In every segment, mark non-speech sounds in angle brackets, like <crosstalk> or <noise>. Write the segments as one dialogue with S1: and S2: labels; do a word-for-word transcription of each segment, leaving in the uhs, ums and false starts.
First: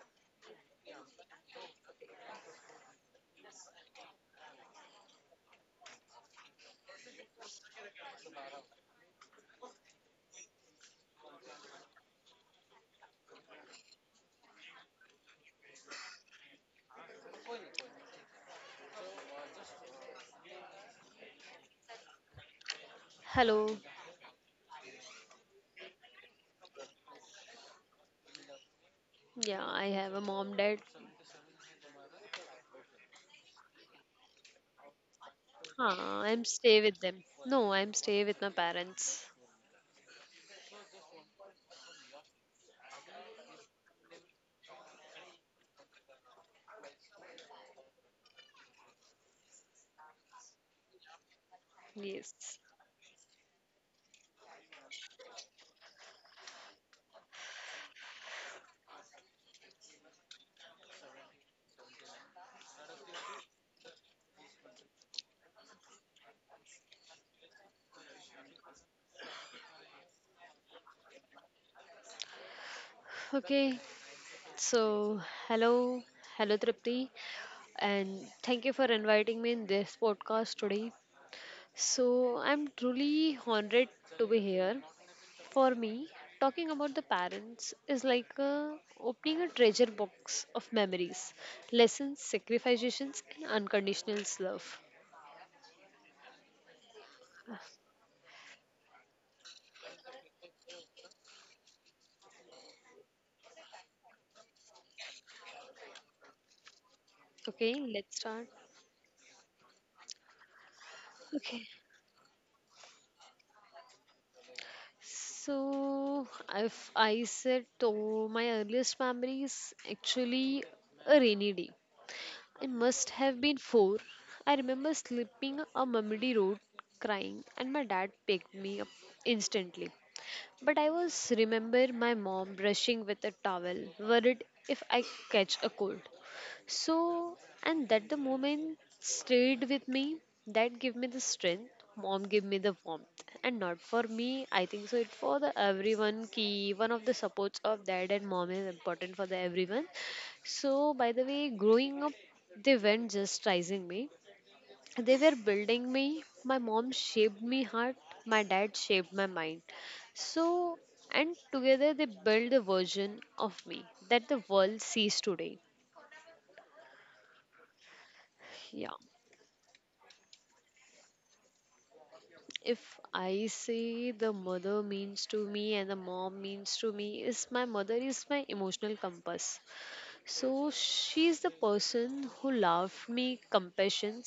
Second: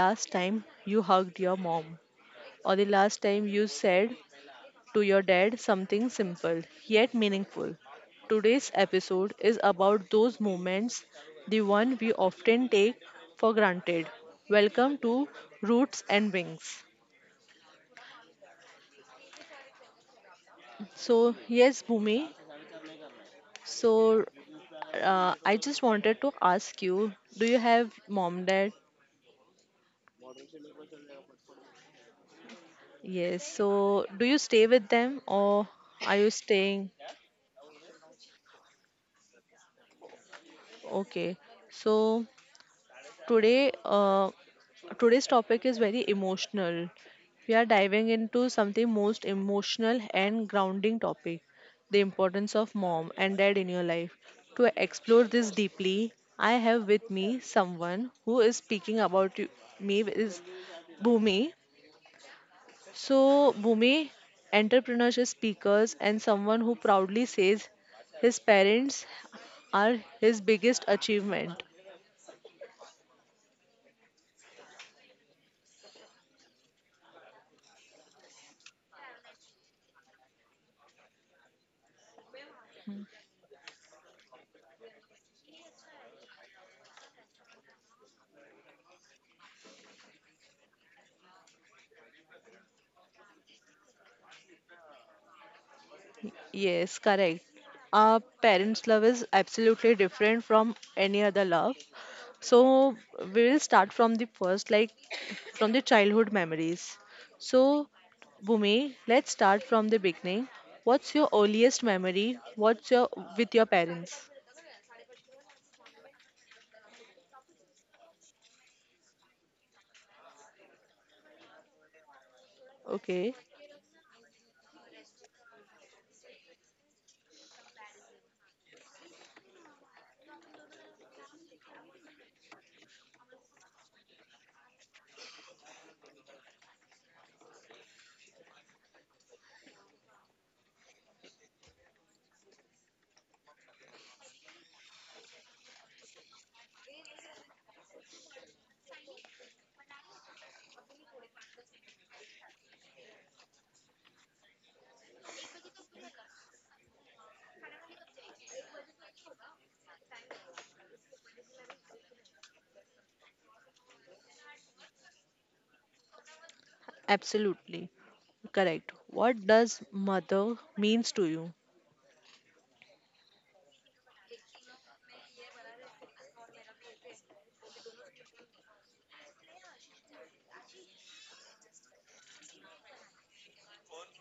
S1: last time you hugged your mom or the last time you said to your dad something simple yet meaningful. Today's episode is about those moments, the one we often take for granted. Welcome to Roots and Wings. So, yes, Bhumi.
S2: Hello.
S1: So, uh, I just wanted to ask you, do you have mom, dad?
S2: Yeah, I have a mom, dad.
S1: Yes. So, do you stay with them or
S2: Huh,
S1: are
S2: I'm
S1: you
S2: stay with
S1: staying?
S2: them. No, I'm stay with my parents.
S1: Okay. So, today, uh, today's topic is very emotional. We are diving into something most emotional and grounding topic, the
S2: Yes.
S1: importance of mom and dad in your life. To explore this deeply, I have with me someone who is speaking about you- me is Bhumi. So, Bhumi, entrepreneurship speakers and someone who proudly says his parents are his biggest achievement.
S2: Okay. So, hello. Hello, Tripti. And thank you for inviting me in this podcast today. So, I'm truly honored to be here. For me, talking about the parents is like uh, opening a treasure box of memories, lessons, sacrifices, and unconditional love.
S1: Yes, correct. Our parents' love is absolutely different from any other love. So we will start from the first, like from the childhood memories. So,
S2: Okay, let's start.
S1: Bhumi, let's start from the beginning. What's your
S2: Okay,
S1: earliest memory? What's your with your parents?
S2: so if I said to my earliest memories, actually a rainy day. I must have
S1: Okay,
S2: been four. I remember slipping a muddy road, crying, and my dad picked me up instantly. But I was remember my mom brushing with a towel, worried if I catch a cold. So, and that the moment stayed with me, that gave me the strength. Mom gave me the warmth, and not for me. I think so. It for the everyone. Key one of the supports of dad and mom is important for the everyone. So, by the way, growing up, they weren't just raising me. They were building me. My mom shaped me heart. My dad shaped my mind. So, and together they built the version of me that the world sees today.
S1: absolutely.
S2: Yeah.
S1: Correct. What does mother means to you?
S2: If I say the mother means to me and the mom means to me, is my mother is my emotional compass. So she is the person who loved me compassion,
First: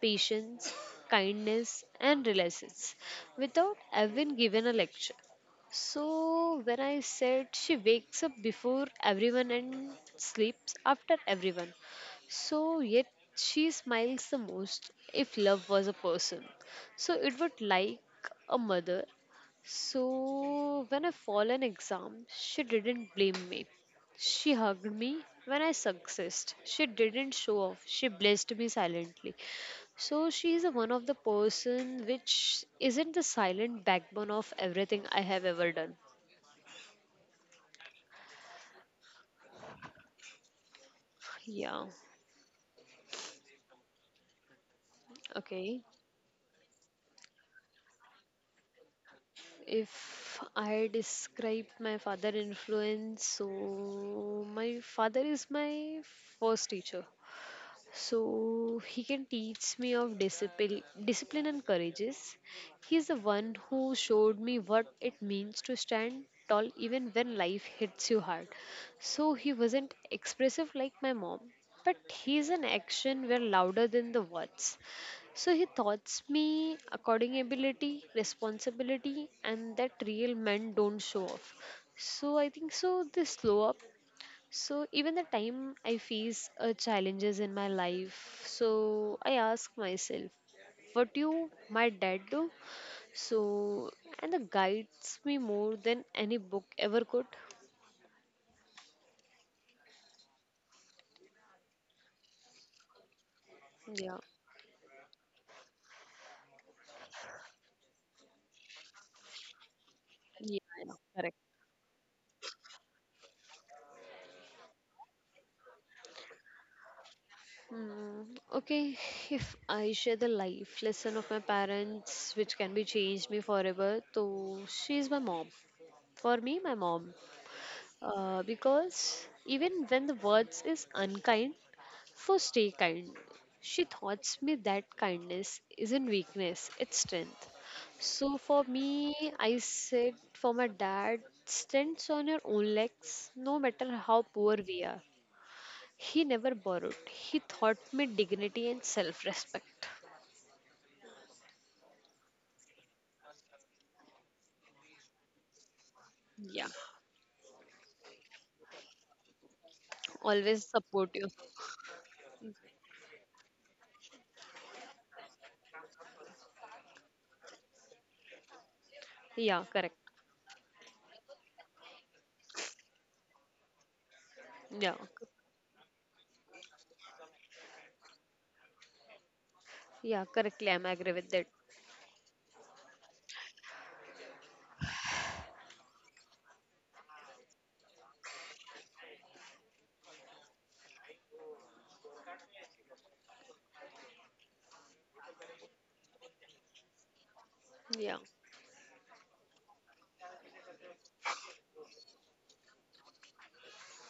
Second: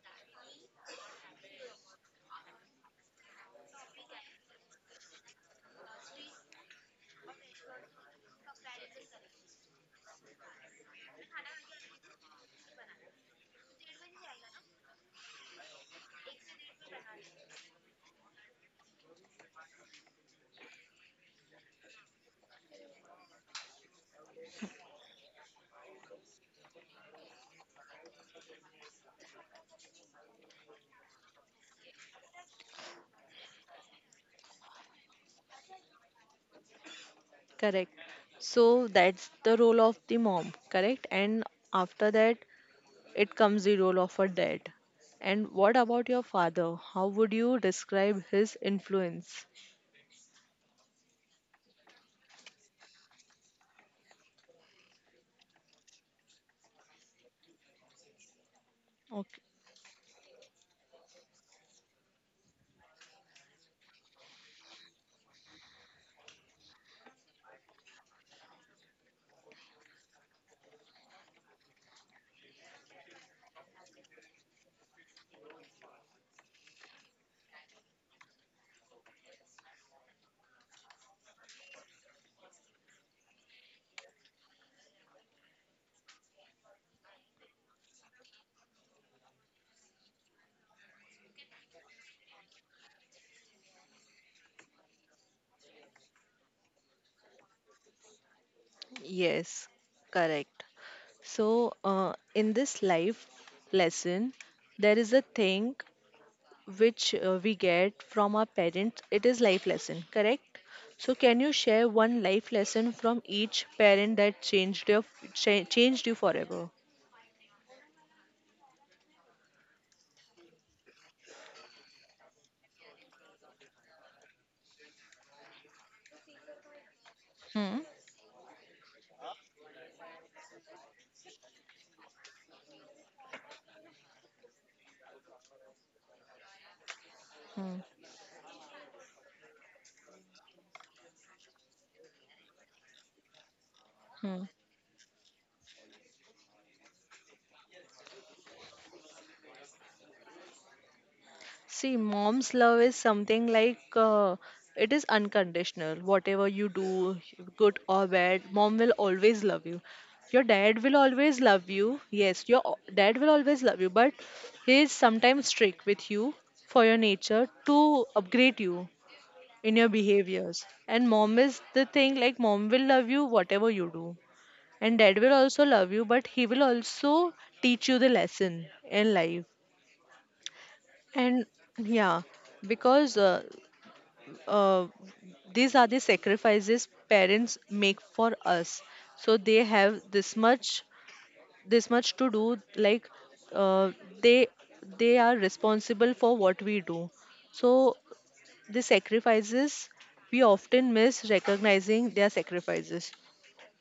S2: patience, kindness, and relations without even given a lecture. So when I said she wakes up before everyone and sleeps after everyone. So yet she smiles the most if love was a person. So it would like a mother. So when I fall an exam, she didn't blame me. She hugged me when I successed. She didn't show off. She blessed me silently. So she's a one of the person which isn't the silent backbone of everything I have ever done.
S1: Correct. So that's the role of the mom, correct? And
S2: Yeah.
S1: after that, it comes the role of a dad. And what
S2: Okay.
S1: about your father? How would you describe his influence?
S2: If I describe my father influence, so my father is my first teacher. So he can
S1: Okay.
S2: teach me of discipline, discipline and courageous. He is the one who showed me what it means to stand tall even when life hits you hard. So he wasn't expressive like my mom, but his an action were louder than the words. So he taught me according ability, responsibility, and that real men don't show off. So I think so. They slow up so even the time I face uh, challenges in my life, so I ask myself, what do my dad do? So and the guides me more than any book ever could.
S1: Yes, correct. So, uh, in this life
S2: Yeah.
S1: lesson, there is a thing which uh, we get from our parents. It is life lesson, correct?
S2: Yeah. yeah.
S1: So, can
S2: Correct.
S1: you share one life lesson from each parent that changed your cha- changed you forever?
S2: Mm, okay, if I share the life lesson of my parents, which can be changed me forever, so she is my mom. For me, my mom,
S1: Hmm.
S2: uh, because even when the words is unkind, for stay kind. She taught me that kindness isn't weakness, it's strength.
S1: Hmm.
S2: So for me, I said for my dad, stands on your own legs, no matter how poor
S1: Hmm.
S2: we are. He never borrowed. He taught me dignity and self-respect.
S1: See, mom's love is something like uh, it is unconditional. Whatever
S2: Yeah,
S1: you do, good or bad, mom will always love you. Your
S2: always
S1: dad will
S2: support you.
S1: always love you. Yes, your o- dad will always love you, but he is sometimes strict with you for your nature to upgrade you
S2: Yeah,
S1: in your
S2: correct.
S1: behaviors. And mom is the thing like mom will love you whatever you do.
S2: Yeah,
S1: And dad will also love you, but he will also teach you the lesson in life.
S2: yeah, correctly. I'm agree with
S1: And
S2: that.
S1: yeah, because uh, uh, these are the sacrifices parents make for us, so they have this much this much to do, like, uh, they they are responsible for what we do. So
S2: Yeah.
S1: the sacrifices, we often miss recognizing their sacrifices.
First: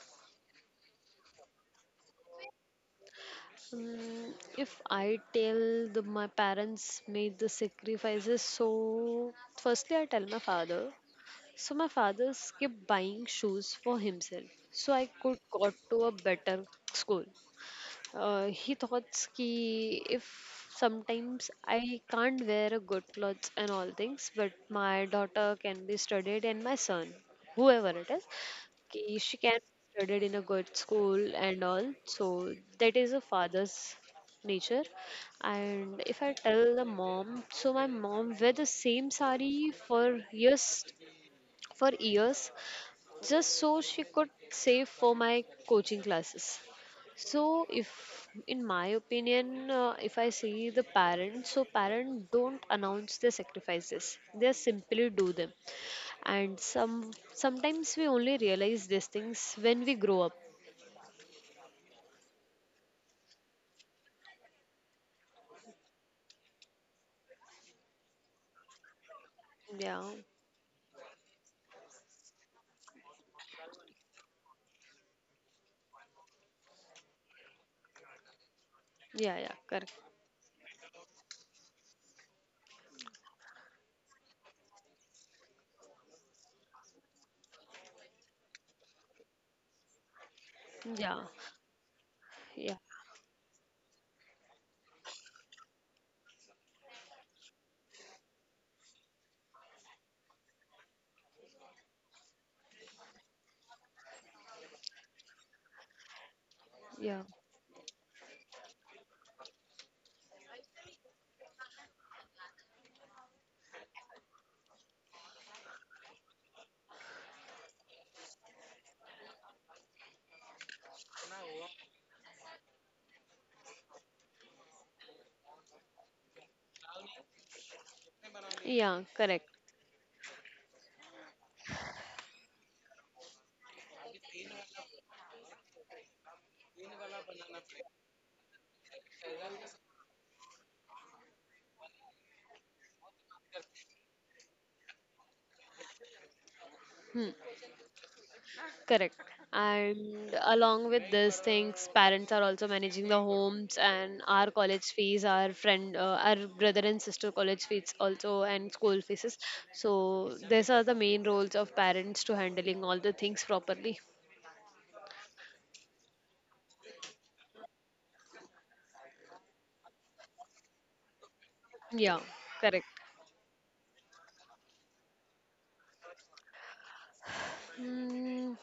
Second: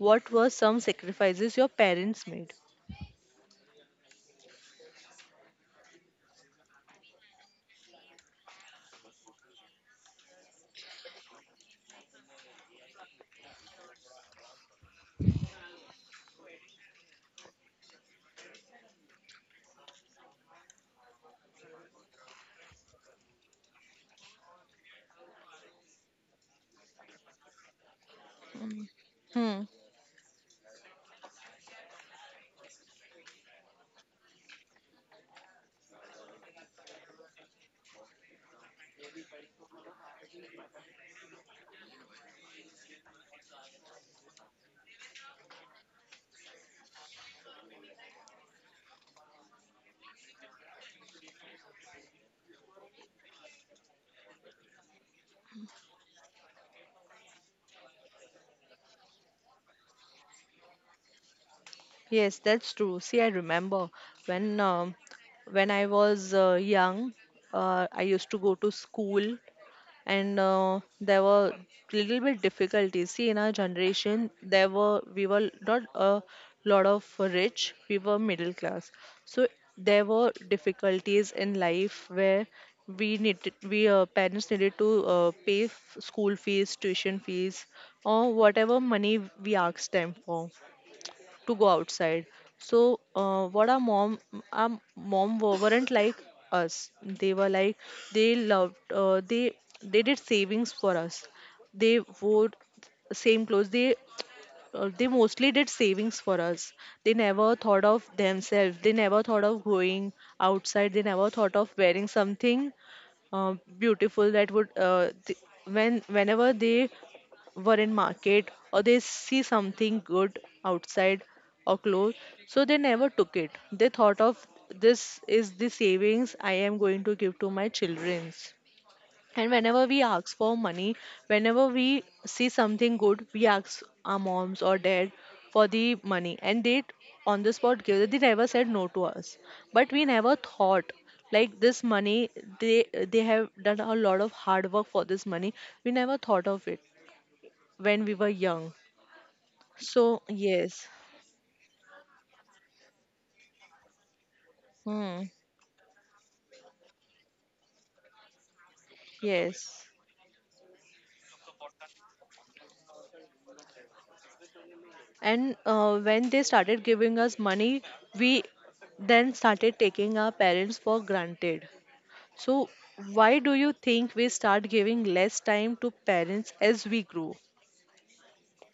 S1: What were some sacrifices your parents made?
S2: Mm, if I tell the, my parents made the sacrifices, so firstly I tell my father. So my father kept buying shoes for himself, so I could got to a better school. Uh, he thought ki if sometimes I can't wear a good clothes and all things, but my daughter can be studied and my son, whoever it is, ki- she can
S1: Hmm.
S2: studied in a good school and all so that is a father's nature. And if I tell the mom, so my mom wear the same sari for years for years just so she could save for my coaching classes. So if in my opinion uh, if I see the parents, so parents don't announce their sacrifices, they simply do them. And some sometimes we only realize these things when we grow up.
S1: Yes, that's true. See, I remember when um, when I was uh, young, uh, I used to go to school,
S2: Yeah,
S1: and uh, there were little bit difficulties. See, in our generation, there were, we were not a lot of rich, we were middle class. So
S2: yeah, yeah, correct.
S1: there were difficulties in life where we needed we, uh, parents needed to uh, pay f- school fees, tuition fees, or whatever money we asked them for
S2: Yeah,
S1: to go outside. So,
S2: yeah,
S1: uh, what our mom, our mom wa- weren't like us, they were like, they loved, uh, they they did savings for us, they wore same clothes, they, uh, they mostly did savings for us. They
S2: yeah,
S1: never thought of themselves. They never thought of going outside. They never thought of wearing something, uh, beautiful, that would uh, th- when whenever they were in market or they see something good outside or clothes, so they never took it. They thought of, this is the savings I am going to give to my children's.
S2: yeah,
S1: And
S2: correct.
S1: whenever we ask for money, whenever we see something good, we ask our moms or dad for the money, and they t- on the spot give it. They never said no to us, but we never thought like this money. They they have done a lot of hard work for this money. We never thought of it
S2: Hmm,
S1: when we were young.
S2: correct.
S1: So
S2: And
S1: yes,
S2: along with these things, parents are also managing the homes and our college
S1: hmm,
S2: fees, our friend uh, our brother and sister college fees also, and school fees.
S1: yes.
S2: So these are the main roles of parents, to handling all the things properly.
S1: And uh, when they started giving us money, we then started taking our parents for granted.
S2: Yeah,
S1: So,
S2: correct.
S1: why do you think we start giving less time to parents as we grow?
S2: Mm,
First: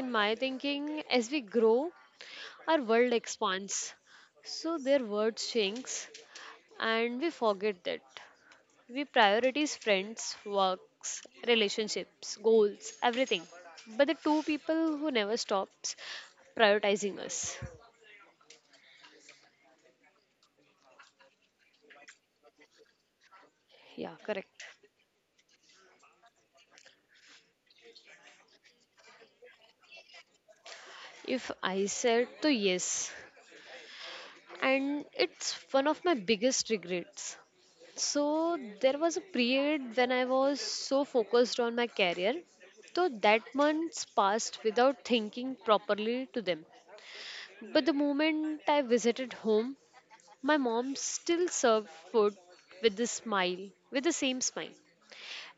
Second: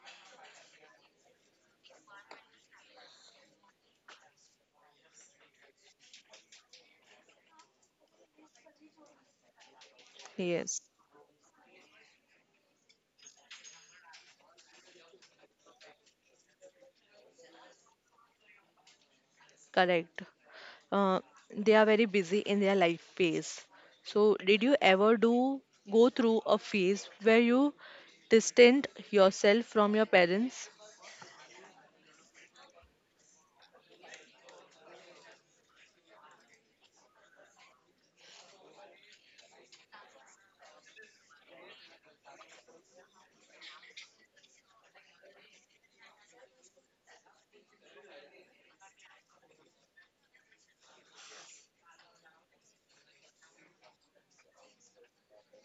S2: in my thinking, as we grow, our world expands. So their world shrinks, and we forget that. We prioritize friends,
S1: Yes.
S2: works, relationships, goals, everything. But the two people who never stops prioritizing us.
S1: Correct. Uh, they are very busy in their life phase.
S2: Yeah,
S1: So, did
S2: correct.
S1: you ever do go through a phase where you distant yourself from your parents?
S2: If I said to yes, and it's one of my biggest regrets. So there was a period when I was so focused on my career. So that months passed without thinking properly to them. But the moment I visited home, my mom still served food with the smile, with the same smile.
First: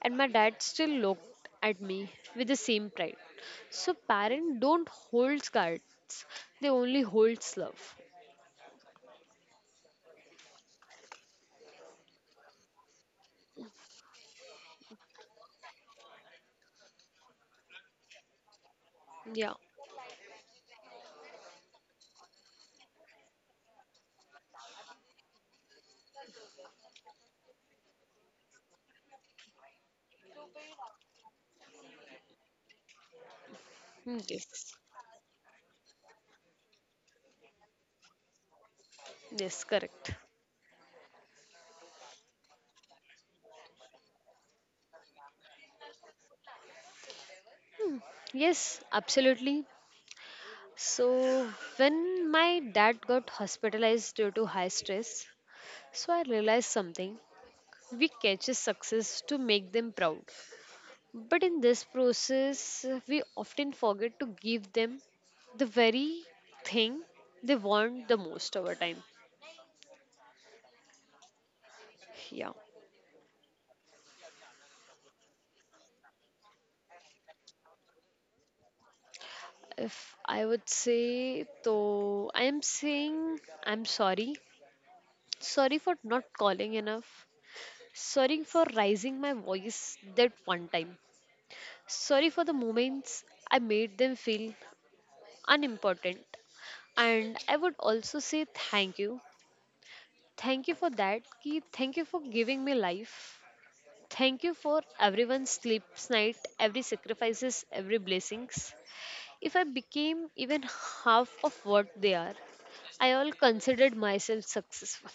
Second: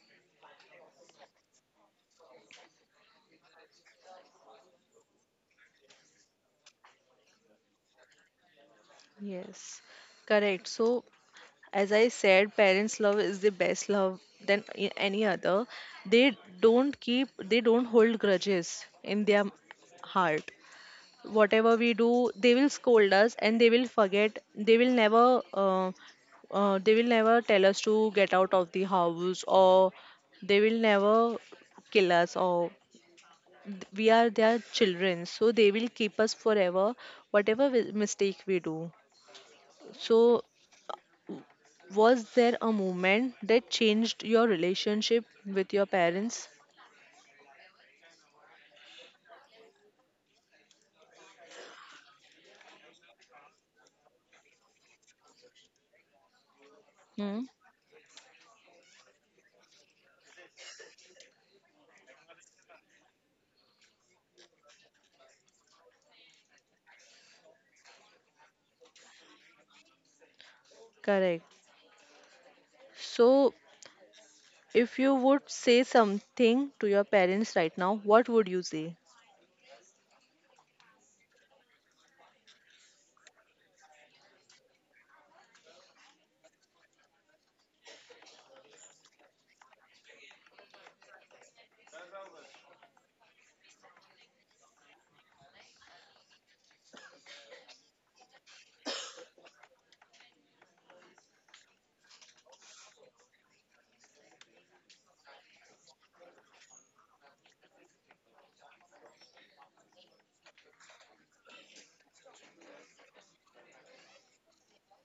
S2: And my dad still looked at me with the same pride. So parents don't hold cards, they only hold love.
S1: Yes, correct. So, as I said, parents' love is the best love than a- any other. They don't keep, they don't hold grudges in their
S2: Yeah.
S1: heart. Whatever we do, they will scold us and they will forget. They will never uh, uh, they will never tell us to get out of the house, or they will never kill us, or th- we are their
S2: Yes.
S1: children, so they will keep us forever whatever wi- mistake we do.
S2: Yes, correct.
S1: So, was there a moment that changed your relationship with your parents?
S2: Yes, absolutely. So, when my dad got hospitalized due to high stress, so I realized something.
S1: Hmm?
S2: We catch success to make them proud. But in this process, we often forget to give them the very thing they want the most over time.
S1: Correct.
S2: Yeah.
S1: So, if you would say something to your parents right now, what would you say?
S2: If I would say, though, I am saying I'm sorry. Sorry for not calling enough. Sorry for raising my voice that one time. Sorry for the moments I made them feel unimportant. And I would also say thank you. Thank you for that. Ki thank you for giving me life. Thank you for everyone's sleeps night, every sacrifices, every blessings. If I became even half of what they are, I all considered myself successful.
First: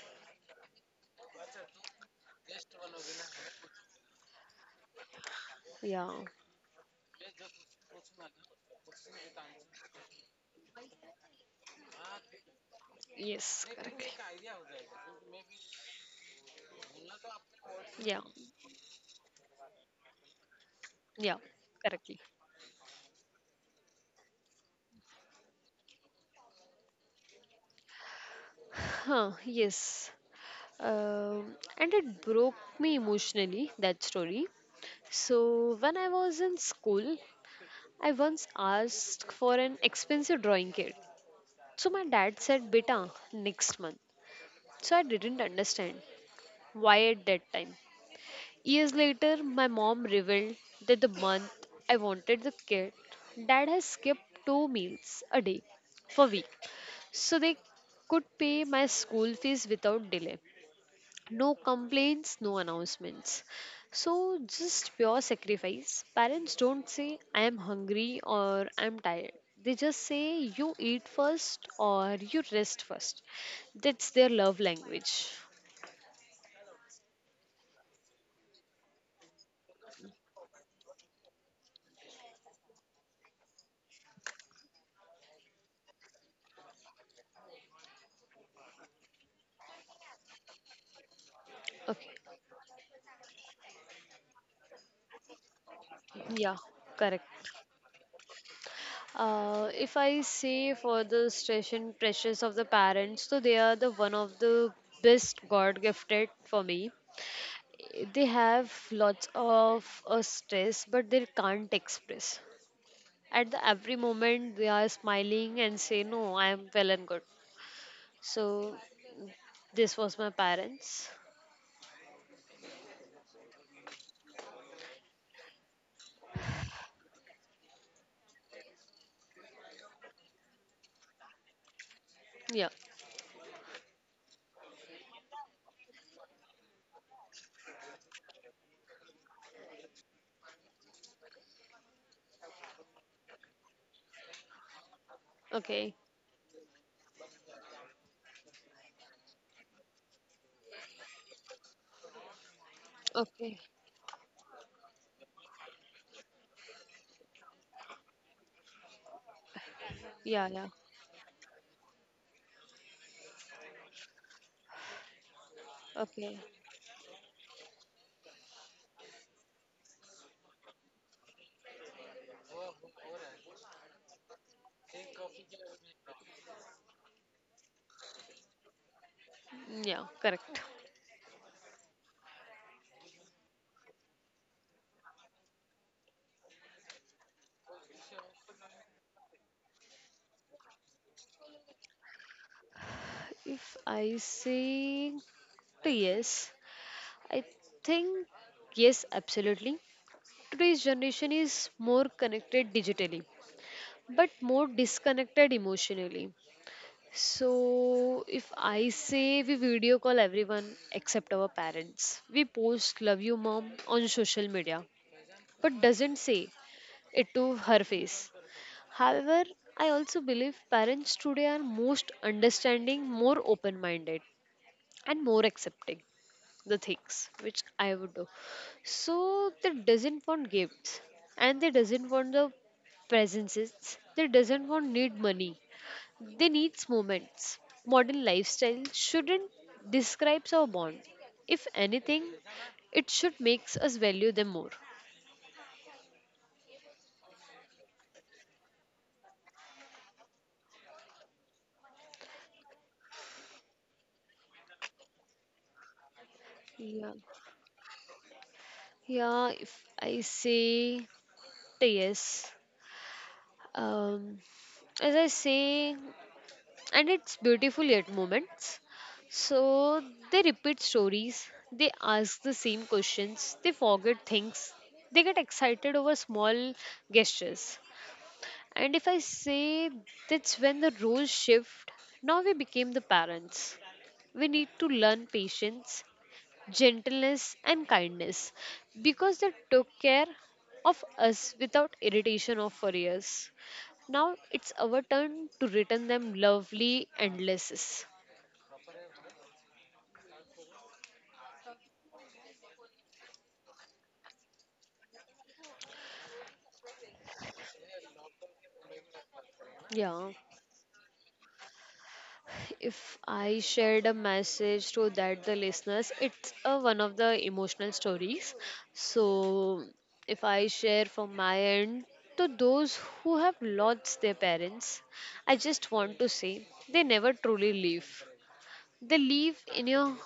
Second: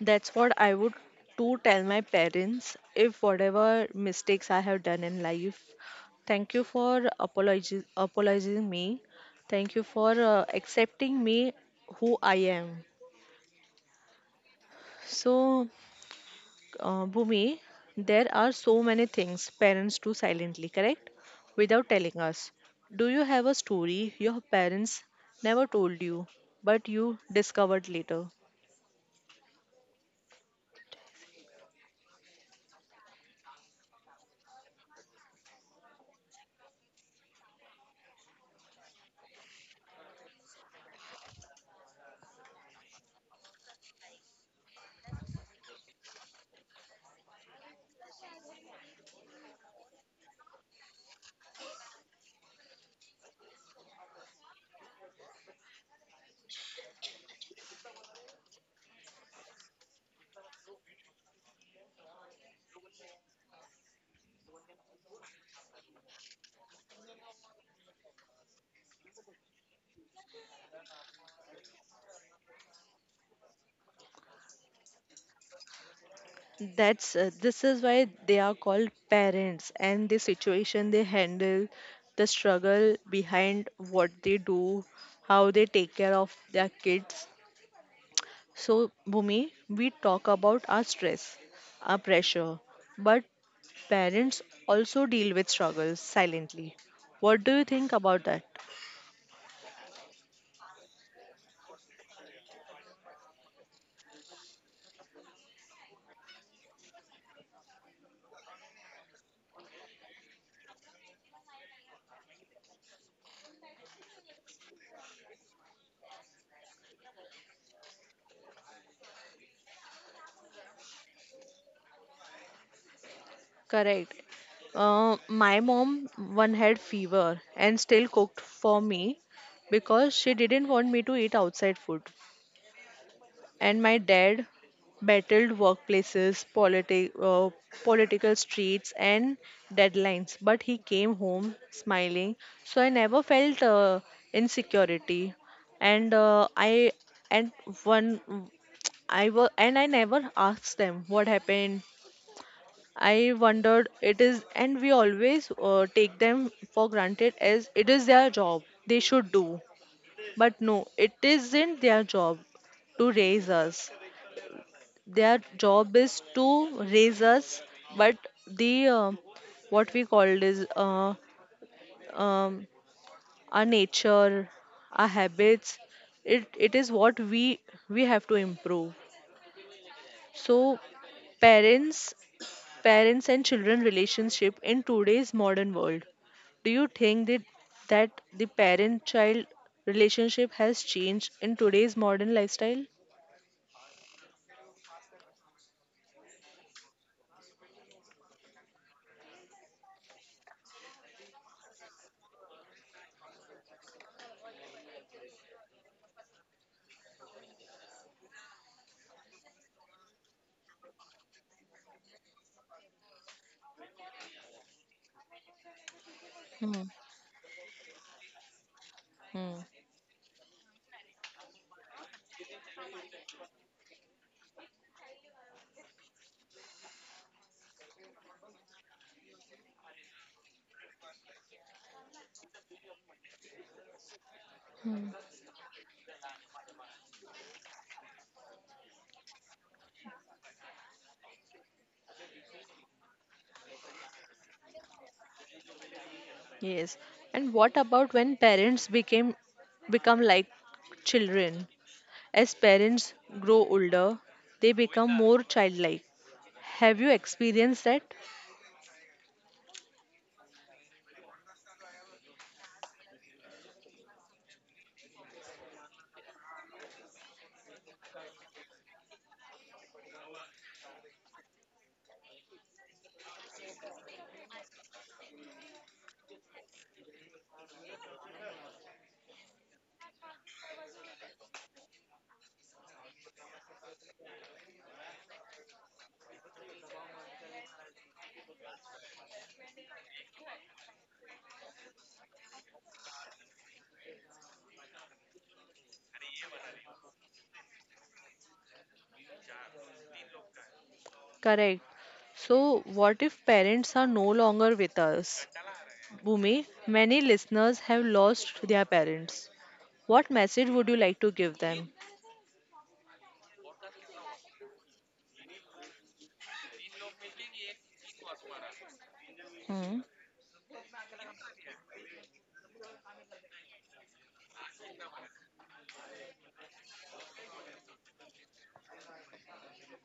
S1: That's what I would to tell my parents if whatever mistakes I have done in life.
S2: Yeah.
S1: Thank you for apologiz- apologizing me. Thank you for uh, accepting me who I am.
S2: Yes, correctly.
S1: So, uh, Bhumi, there
S2: Yeah.
S1: are so many things parents do silently, correct?
S2: Yeah.
S1: Without telling
S2: Correctly.
S1: us. Do you have a story your parents never told you, but you discovered later?
S2: Huh, yes. Um, and it broke me emotionally, that story. So, when I was in school, I once asked for an expensive drawing kit. So, my dad said, Beta, next month. So, I didn't understand why at that time. Years later, my mom revealed that the month I wanted the kit, dad has skipped two meals a day for week, so they could pay my school fees without delay. No complaints, no announcements. So, just pure sacrifice. Parents don't say, I am hungry or I'm tired. They just say, you eat first or you rest first. That's their love language.
S1: That's uh, this is why they are called parents, and the situation they handle, the struggle behind what they do, how they take care of their kids. So, Bhumi, we talk about our stress, our
S2: Okay.
S1: pressure, but parents also deal with struggles
S2: Yeah,
S1: silently.
S2: correct.
S1: What do you think about that?
S2: Uh, if I say for the stress and pressures of the parents, so they are the one of the best God gifted for me. They have lots of uh, stress, but they can't express. At the every moment they are smiling and say no, I am well and good. So this was my parents.
S1: Correct. Uh, my mom one had fever and still cooked for me because she didn't want me to eat outside food,
S2: Yeah.
S1: and my dad battled workplaces, politi- uh, political streets, and deadlines. But he came home smiling, so I never felt uh, insecurity.
S2: Okay.
S1: And uh, I, and one, I was, and I never asked them what happened. I
S2: Okay.
S1: wondered it is, and we always uh, take them for granted as it is their job they should do. But
S2: Yeah, yeah.
S1: no, it isn't their job to raise us. Their job is to
S2: Okay.
S1: raise us, but the, uh, what we call it is, uh, um, our nature, our habits, it, it is what we we have to improve.
S2: Yeah, correct.
S1: So, parents parents and children relationship in today's modern world, do you think that that the parent child relationship has changed in today's modern lifestyle?
S2: If I say to yes, I think yes, absolutely. Today's generation is more connected digitally but more disconnected emotionally. So, if I say we video call everyone except our parents, we post love you mom on social media, but doesn't say
S1: Hmm.
S2: it to her face.
S1: Hmm.
S2: However, I also believe parents today are most understanding, more open minded, and more accepting the things which I would do. So, they doesn't want gifts and they doesn't want the presences, they doesn't want need money, they needs moments. Modern lifestyle shouldn't describe our bond. If anything, it should makes us value them more.
S1: Yes. And what about when parents became become like children? As parents grow older, they become more childlike. Have you
S2: Yeah,
S1: experienced that?
S2: yeah. If I say yes, um, as I say, and it's beautiful at moments. So they repeat stories, they ask the same questions, they forget things, they get excited over small gestures. And if I say that's when the roles shift, now we became the parents. We need to learn patience, gentleness, and kindness because they took care of us without irritation or for years. Now it's our turn to return them lovely and endlesses.
S1: Correct. So what if parents are no longer with us? Bhumi, many listeners have lost their parents.
S2: Yeah.
S1: What message would you like to give them?
S2: If I shared a message to that the listeners, it's uh, one of the emotional stories. So
S1: Hmm.
S2: if I share from my end to those who have lost their parents, I just want to say they never truly leave. They leave in your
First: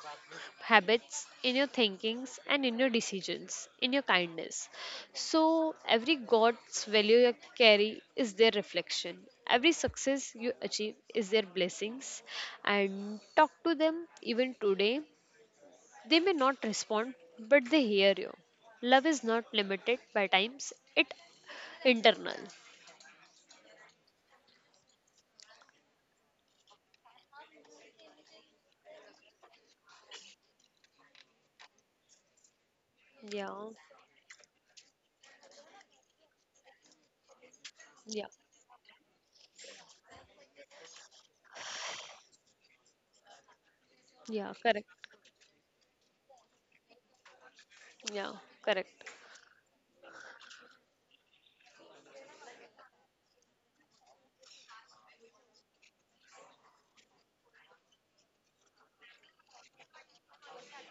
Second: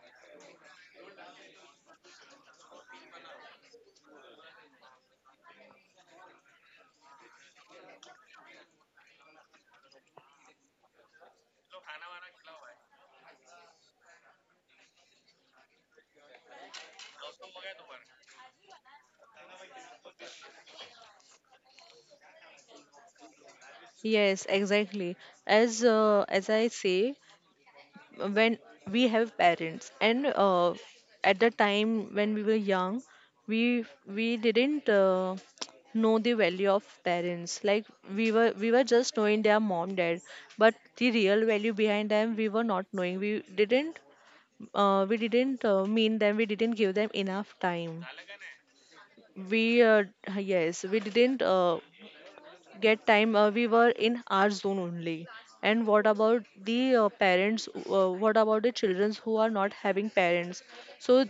S2: habits, in your thinkings, and in your decisions, in your kindness. So, every God's value you carry is their reflection. Every success you achieve is their blessings. And talk to them even today. They may not respond, but they hear you. Love is not limited by times, it internal.
S1: Yes, exactly. As uh, as I say, when we have parents, and uh, at the time when we were young, we
S2: Yeah,
S1: we didn't uh, know the value of parents. Like, we were
S2: yeah,
S1: we were just knowing their mom dad, but the real value behind them we were not knowing. We didn't
S2: yeah,
S1: uh, we
S2: correct.
S1: didn't uh, mean them, we didn't give them enough time.
S2: Yeah, correct.
S1: We, uh, yes, we didn't uh, get time, uh, we were in our zone only. And what about the, uh, parents uh, what about the children who are not having parents? So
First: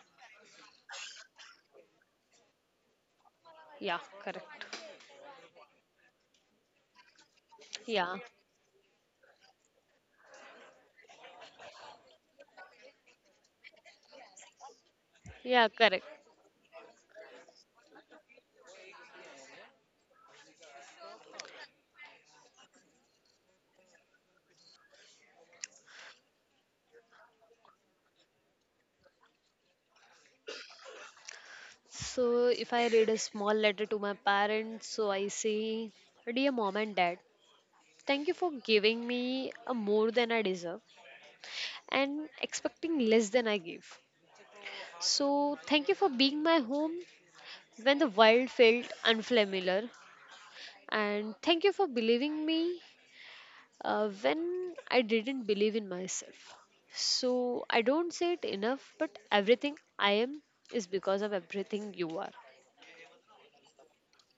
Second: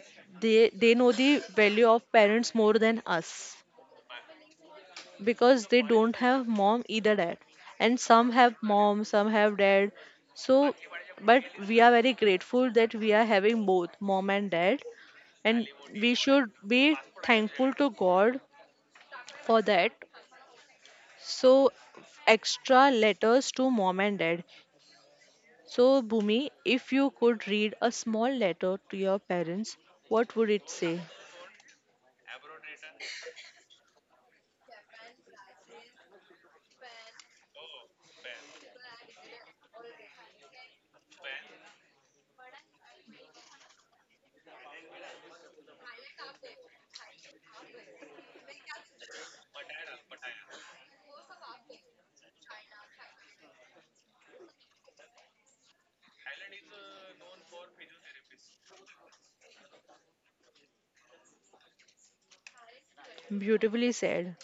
S1: they they know the value of parents more than us,
S2: Yeah, correct.
S1: because they don't have mom either dad, and
S2: Yeah,
S1: some have mom, some have dad. So, but we are very grateful that we are having both mom and dad, and
S2: yeah, correct.
S1: we should be thankful to God for that. So, extra letters to mom and dad. So, Bhumi, if you could read a small letter to your parents, what would it say?
S2: So, if I read a small letter to my parents, so I say, Dear mom and dad, thank you for giving me a more than I deserve and expecting less than I give. So, thank you for being my home when the world felt unfamiliar, and thank you for believing me uh, when I didn't believe in myself. So, I don't say it enough, but everything I am is because of everything you are.
S1: Beautifully said.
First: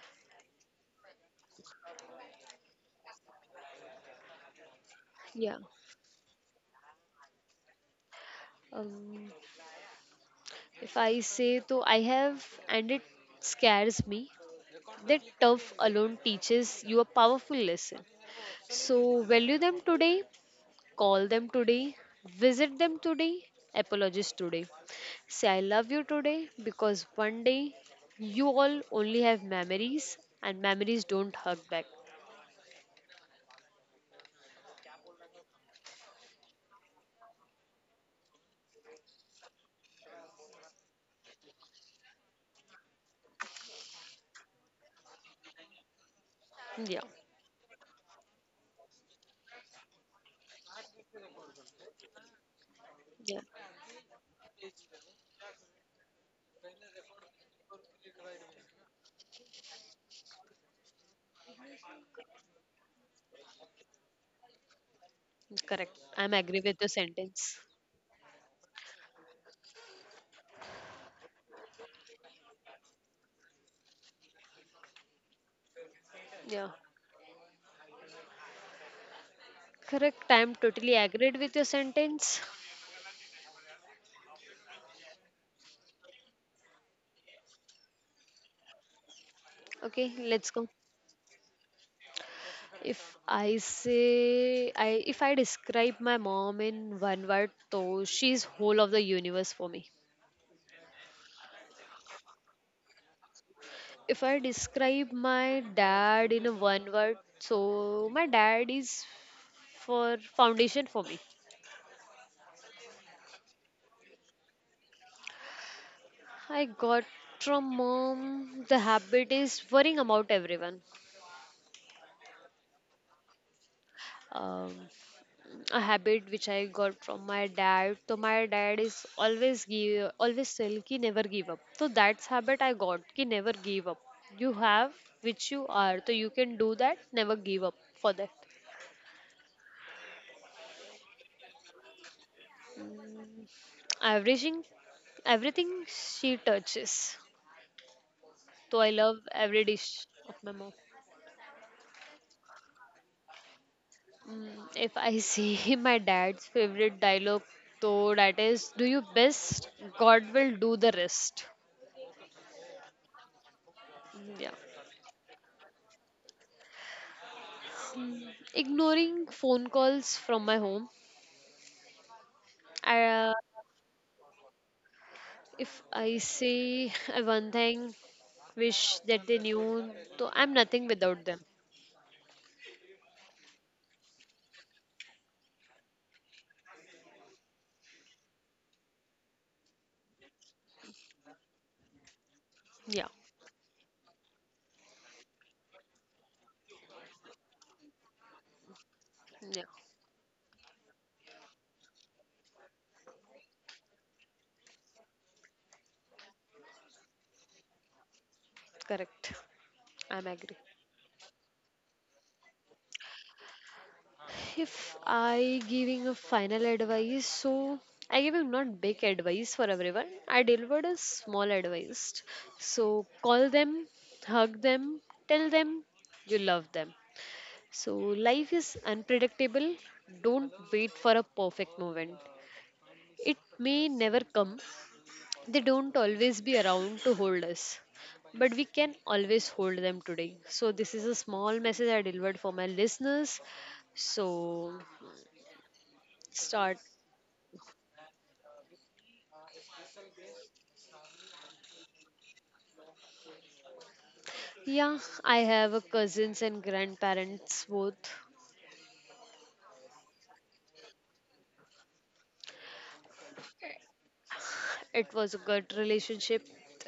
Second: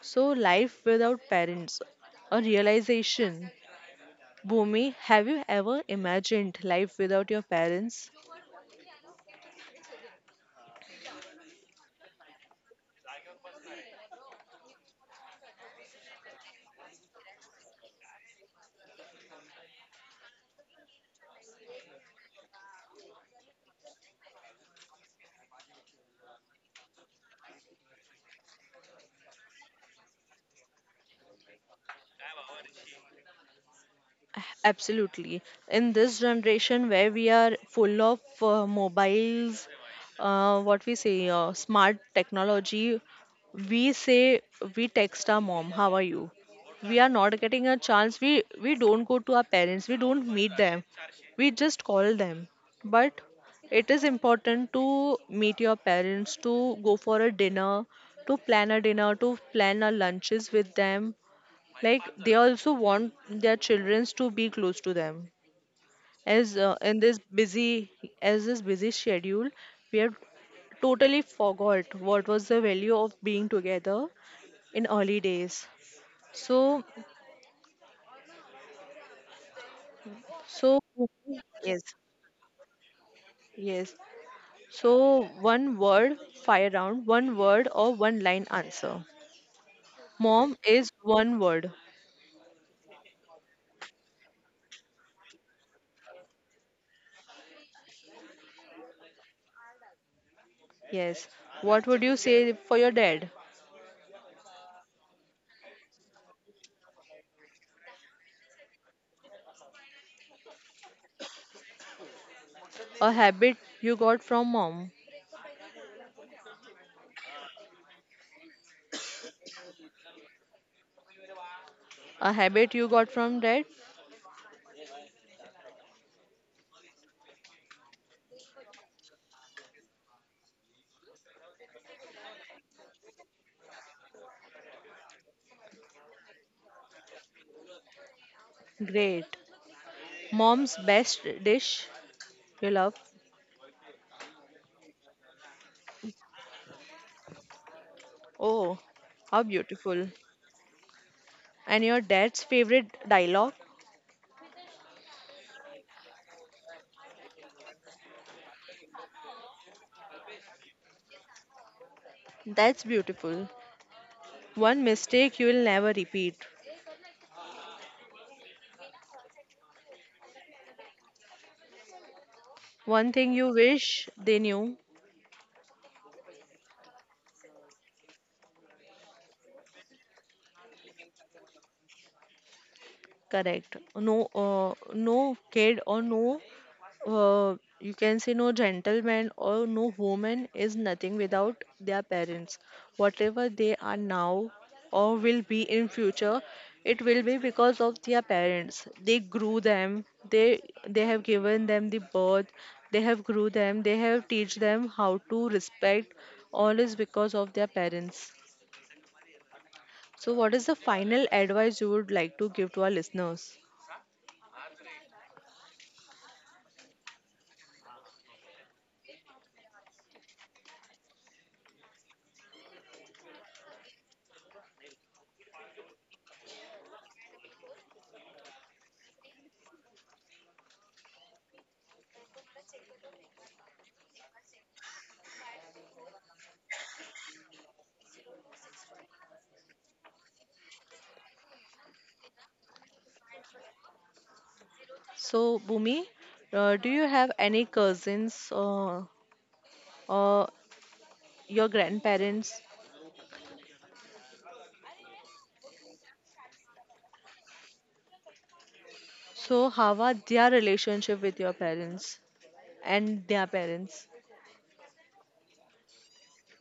S1: So, life without parents, a realization. Bhumi, have you
S2: Yeah.
S1: ever imagined life without your parents?
S2: Um, if I say so I have and it scares me, that tough alone teaches you a powerful lesson. So value them today, call them today, visit them today, apologize today. Say I love you today because one day you all only have memories and memories don't hug back.
S1: Absolutely. In this generation where we are full of uh, mobiles, uh, what we say, uh, smart technology, we say we text our mom, how are you?
S2: Yeah,
S1: We are not getting a chance. We we don't go to our parents. We don't meet them. We just call them. But
S2: yeah,
S1: it is important to meet your parents, to go for a dinner, to plan a dinner, to plan a lunches with them, like they also want their children to be close to them.
S2: correct. I'm
S1: As
S2: agree
S1: uh,
S2: with your
S1: in this
S2: sentence.
S1: busy as this busy schedule we have, totally forgot what was the value of being together in early days. So,
S2: Yeah, correct. I'm
S1: so
S2: totally agreed with your
S1: yes,
S2: sentence.
S1: yes. So, one word fire round, one word or one line answer.
S2: Okay, let's
S1: Mom
S2: go.
S1: is one word?
S2: If I say I if I describe my mom in one word, though she's whole of the universe for me.
S1: Yes. What would you say for your dad?
S2: If I describe my dad in a one word, so my dad is for foundation for me.
S1: A habit you got from mom?
S2: I got from mom the habit is worrying about everyone.
S1: A habit you got from dad?
S2: Um, a habit which I got from my dad. So my dad is always give, always tell ki never give up. So that's habit I got ki never give up. You have which you are, so you can do that. Never give up for that.
S1: Great. Mom's best dish you love?
S2: Averaging everything she touches. So I
S1: Oh,
S2: love every
S1: how
S2: dish
S1: beautiful.
S2: of my mom.
S1: And your dad's favorite dialogue?
S2: Mm, if I see <laughs> my dad's favorite dialogue, though that is, "Do your best, God will do the rest."
S1: That's beautiful.
S2: Mm, Yeah.
S1: One mistake you will never repeat.
S2: Ignoring phone calls from my home. I,
S1: One
S2: uh,
S1: thing you wish they knew.
S2: if I say <laughs> one thing, wish that they knew, so I'm nothing without them.
S1: Correct. No, uh, no kid or no uh, you can say no gentleman or no woman is nothing without their parents,
S2: Yeah,
S1: whatever they are now or will be in future. It will be because of their parents, they
S2: yeah,
S1: grew them. They they have given them the birth, they have grew them, they have teach them how to respect. All is because of their parents.
S2: correct. I'm agree.
S1: So what is the final advice you would like to give to our listeners?
S2: If I giving a final advice, so I giving not big advice for everyone. I delivered a small advice. So call them, hug them, tell them you love them. So life is unpredictable. Don't wait for a perfect moment. It may never come. They don't always be around to hold us, but we can always hold them today. So, this is a small message I delivered for my listeners. So,
S1: So Bhumi,
S2: start.
S1: uh, do you have any cousins, uh, uh, your grandparents?
S2: Yeah, I have a cousins and grandparents both.
S1: So how are their relationship with your parents and their parents?
S2: It was a good relationship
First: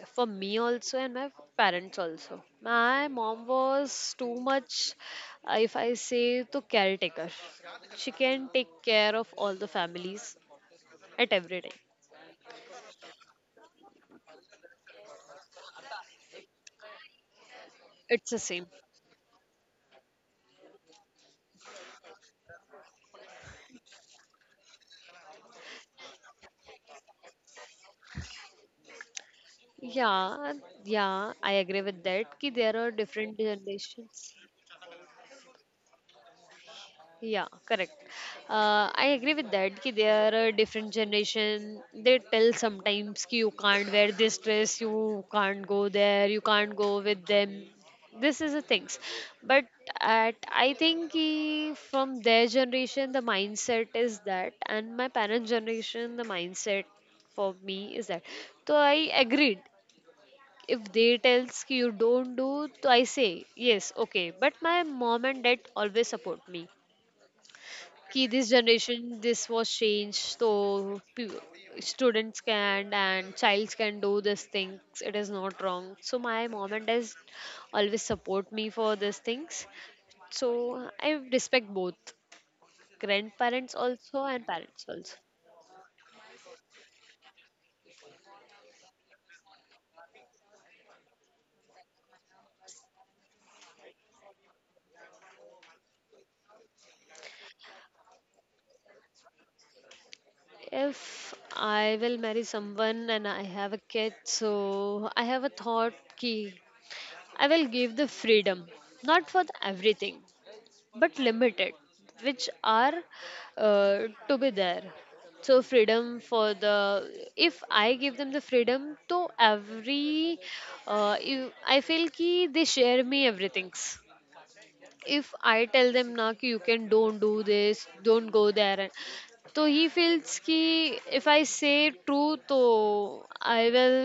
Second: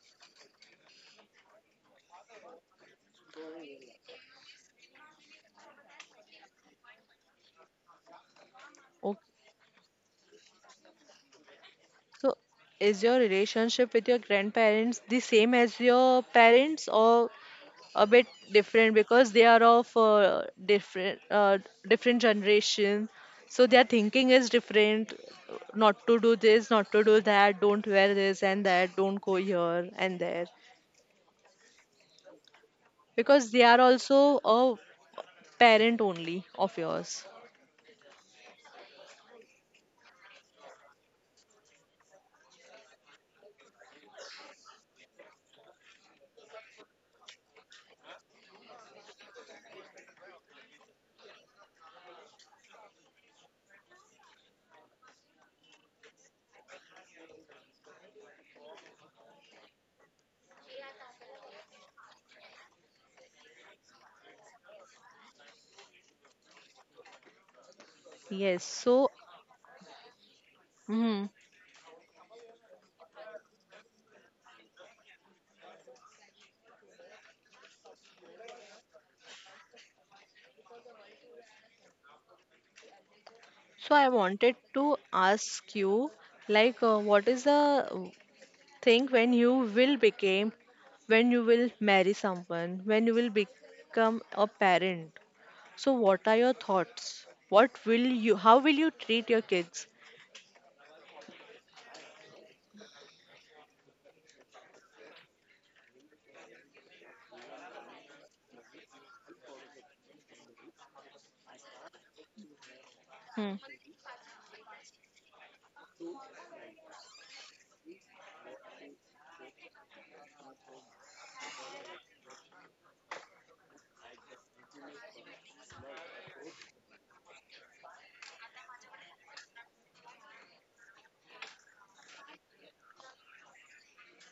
S2: for me also and my parents also. My mom was too much, uh, if I say, to caretaker. She can take care
S1: Okay.
S2: of all the families at every time.
S1: So is your relationship with your grandparents the same as your parents or a bit
S2: It's the same.
S1: different, because they are of uh, different uh, different generation. So their thinking is different. Not to do this, not to do that. Don't wear this and that. Don't go here and there,
S2: Yeah, yeah, I agree with that. Ki there are
S1: because
S2: different
S1: they are also
S2: generations.
S1: a parent only of yours.
S2: Yeah, correct. Uh, I agree with that. Ki there are different generation. They tell sometimes ki you can't wear this dress, you can't go there, you can't go with them. This is the things. But at I think ki from their generation the mindset is that, and my parents' generation the mindset for me is that. So I agreed if they tells ki you don't do to I say yes okay but my mom and dad always support me ki
S1: Yes,
S2: this
S1: so
S2: generation this was changed so
S1: mm,
S2: pe- students can and childs can do these things it is not wrong so my mom and dad always support me for these things so I respect both
S1: so
S2: grandparents
S1: I
S2: also
S1: wanted
S2: and
S1: to
S2: parents also.
S1: ask you, like, uh, what is the uh, thing when you will become, when you will marry someone, when you will become a parent? So, what are your thoughts? What will you, how will you treat your kids?
S2: If I will marry someone and I have a kid, so I have a thought key I will give the freedom, not for the everything, but limited, which are
S1: Hmm.
S2: uh, to be there. So freedom for the if I give them the freedom, to every uh, you- I feel ki they share me everything if I tell them na कि you can don't do this, don't go there, and- तो he feels कि if I say true, तो I will.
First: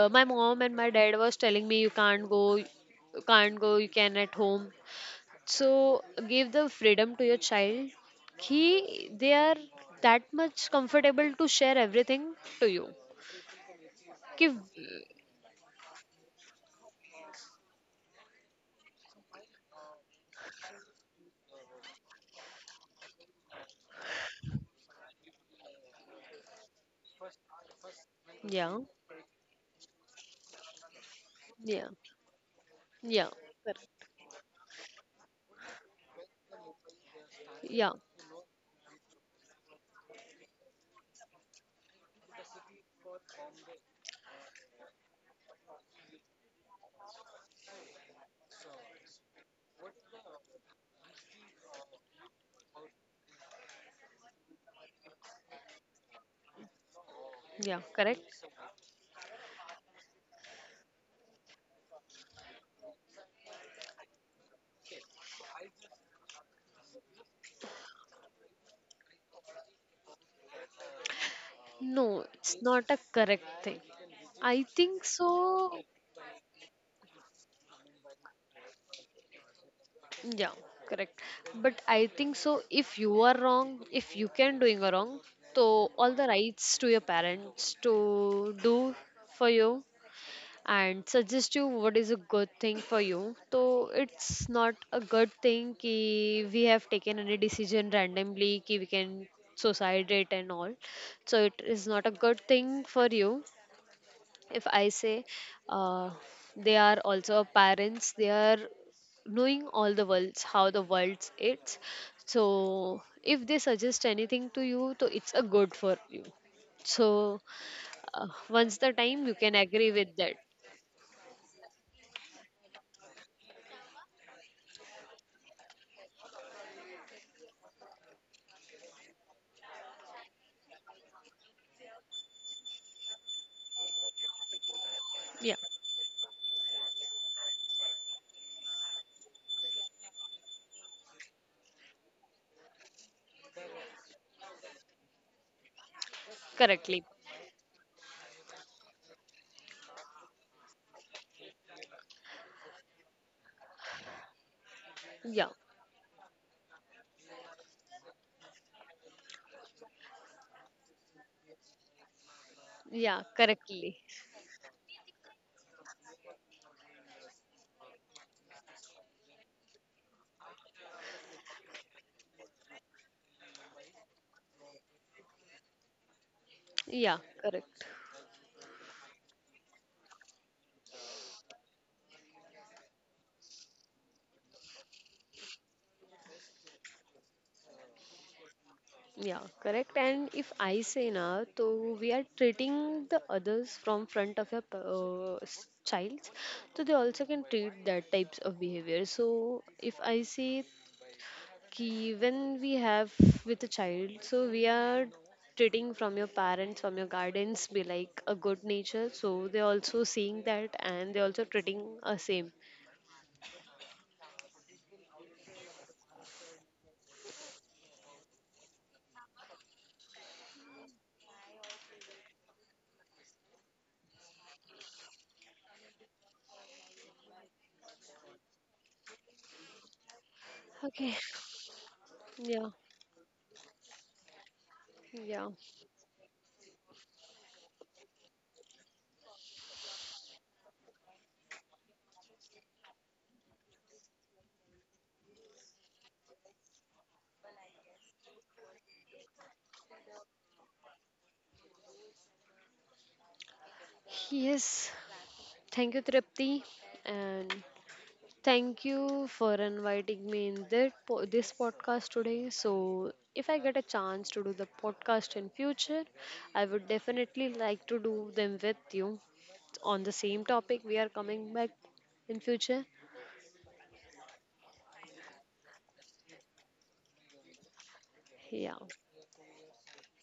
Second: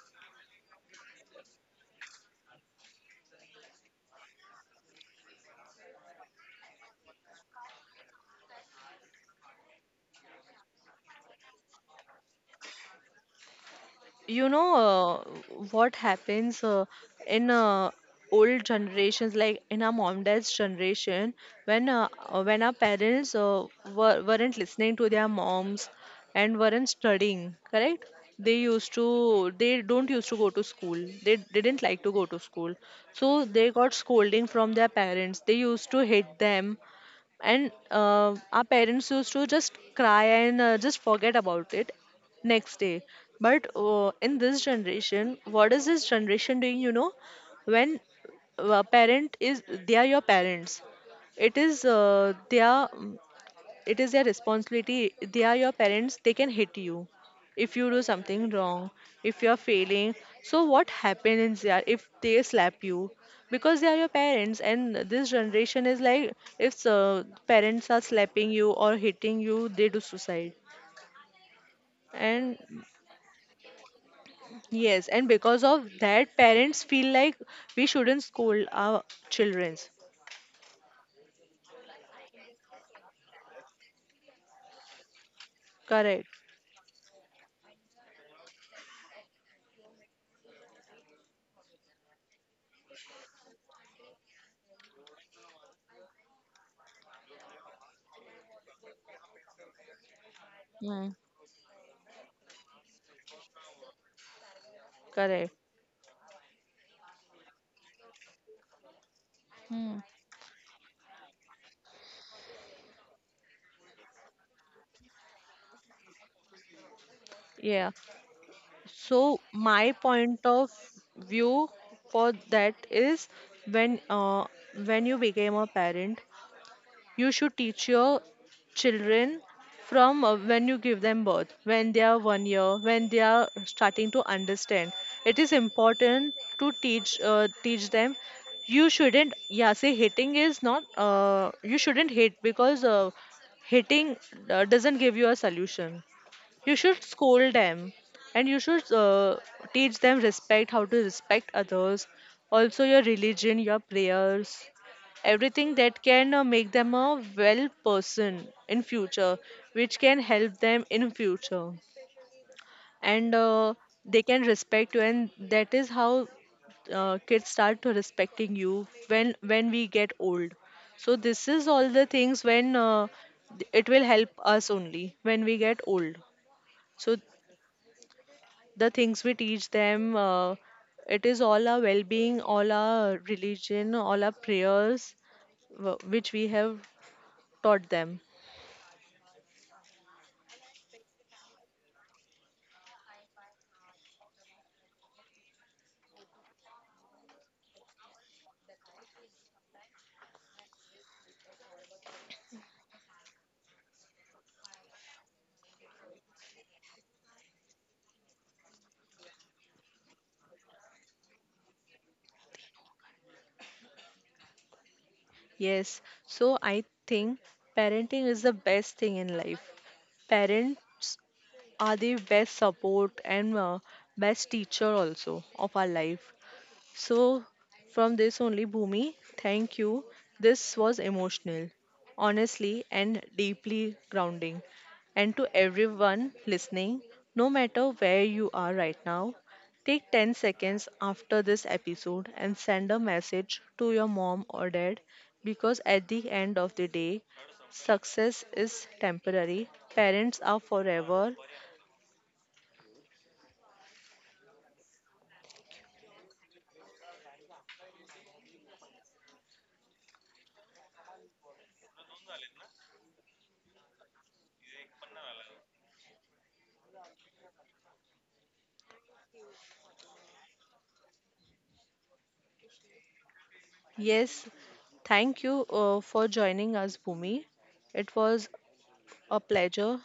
S2: Uh, my mom and my dad was telling me you can't go, you can't go, you can at home. So give the freedom to your child. He They are that much comfortable to share everything to you. कि
S1: you know uh, What happens uh, in uh, old generations, like in our mom dad's generation, when uh, uh, when our parents uh, were, weren't listening to their moms and weren't studying correct, they
S2: yeah,
S1: used to, they don't used to go to school, they didn't
S2: yeah,
S1: like to go to school,
S2: yeah,
S1: so they got
S2: correct.
S1: scolding from their parents, they used to hit them. And
S2: Yeah,
S1: uh, our parents used to just cry and uh, just forget about it next day. But uh, in this generation, what is this generation doing, you know? When a parent is, they are your parents, it is uh, they are, it is their responsibility, they are your parents, they can hit you
S2: yeah,
S1: if you do
S2: correct.
S1: something wrong, if you are failing. So what happens there if they slap you, because they are your parents? And this generation is like, if uh, parents are slapping you or hitting you, they do suicide.
S2: No, it's
S1: And
S2: not a correct thing. I think
S1: yes, and
S2: so.
S1: because of that parents feel like we shouldn't scold our childrens.
S2: Yeah, correct. But I think so. If you are wrong, if you can doing a wrong, so all the
S1: Correct.
S2: rights to your parents to do for you and suggest you what is a good thing for you. So it's not a good thing ki we have taken any decision randomly ki we can suicide it and all.
S1: Mm.
S2: So it is not a good thing for you if I say
S1: Correct.
S2: uh, they are also parents they are knowing all the
S1: Mm.
S2: worlds how the world is so if they suggest anything to you so it's a good for you so
S1: Yeah.
S2: uh, once the time you
S1: So
S2: can agree
S1: my
S2: with that.
S1: point of view for that is, when uh, when you became a parent, you should teach your children from uh, when you give them birth, when they are one year, when they are starting to understand. It
S2: Yeah,
S1: is important to teach uh, teach them. You shouldn't, yeah, say hitting is not. Uh, you shouldn't hit, because uh, hitting uh, doesn't give you a solution. You
S2: correctly.
S1: should scold them, and you should uh, teach them respect, how to respect others, also your religion, your prayers,
S2: Yeah,
S1: everything that can uh, make them a well person in future, which can help them in future.
S2: yeah,
S1: And uh,
S2: correctly.
S1: they can respect you, and that is how uh, kids start to respecting you when when we get old. So this is all the things, when uh, it will help us only when we get old.
S2: Yeah,
S1: So
S2: correct.
S1: the things we teach them, uh, it is all our well-being, all our religion, all our prayers, wh- which we have taught them.
S2: Yeah, correct. And if I say now, so we are treating the others from front of your uh, s- child, so they also can treat that types of behavior. So if I say ki when we have with a child, so we are treating from your parents, from your guardians, be like a good nature. So they also seeing that and they also treating a same.
S1: Yes, so I think parenting is the best thing in life. Parents are the best support and uh, best teacher also of our life. So, from this only, Bhumi, thank you. This
S2: Okay.
S1: was emotional,
S2: Yeah.
S1: honestly, and deeply grounding. And
S2: Yeah.
S1: to everyone listening, no matter where you are right now, take ten seconds after this episode and send a message to your mom or dad, because at the end of the day, success is temporary, parents are forever.
S2: Yes. Thank you, Tripti. And thank you for inviting me in that po- this podcast today. So, if I get a chance to do the podcast in future, I would definitely like to do them with you on the same topic. We are coming back in future.
S1: Yes, thank you uh, for joining us, Bhumi. It was
S2: Yeah.
S1: a pleasure.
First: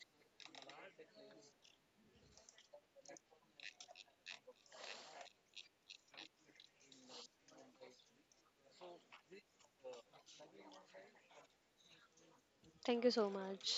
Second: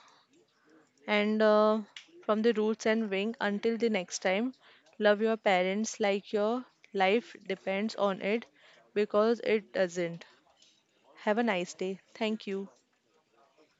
S1: And uh, from the roots and wing until the next time, love your parents like your life depends on it, because it doesn't. Have a nice day. Thank you.
S2: Thank you so much.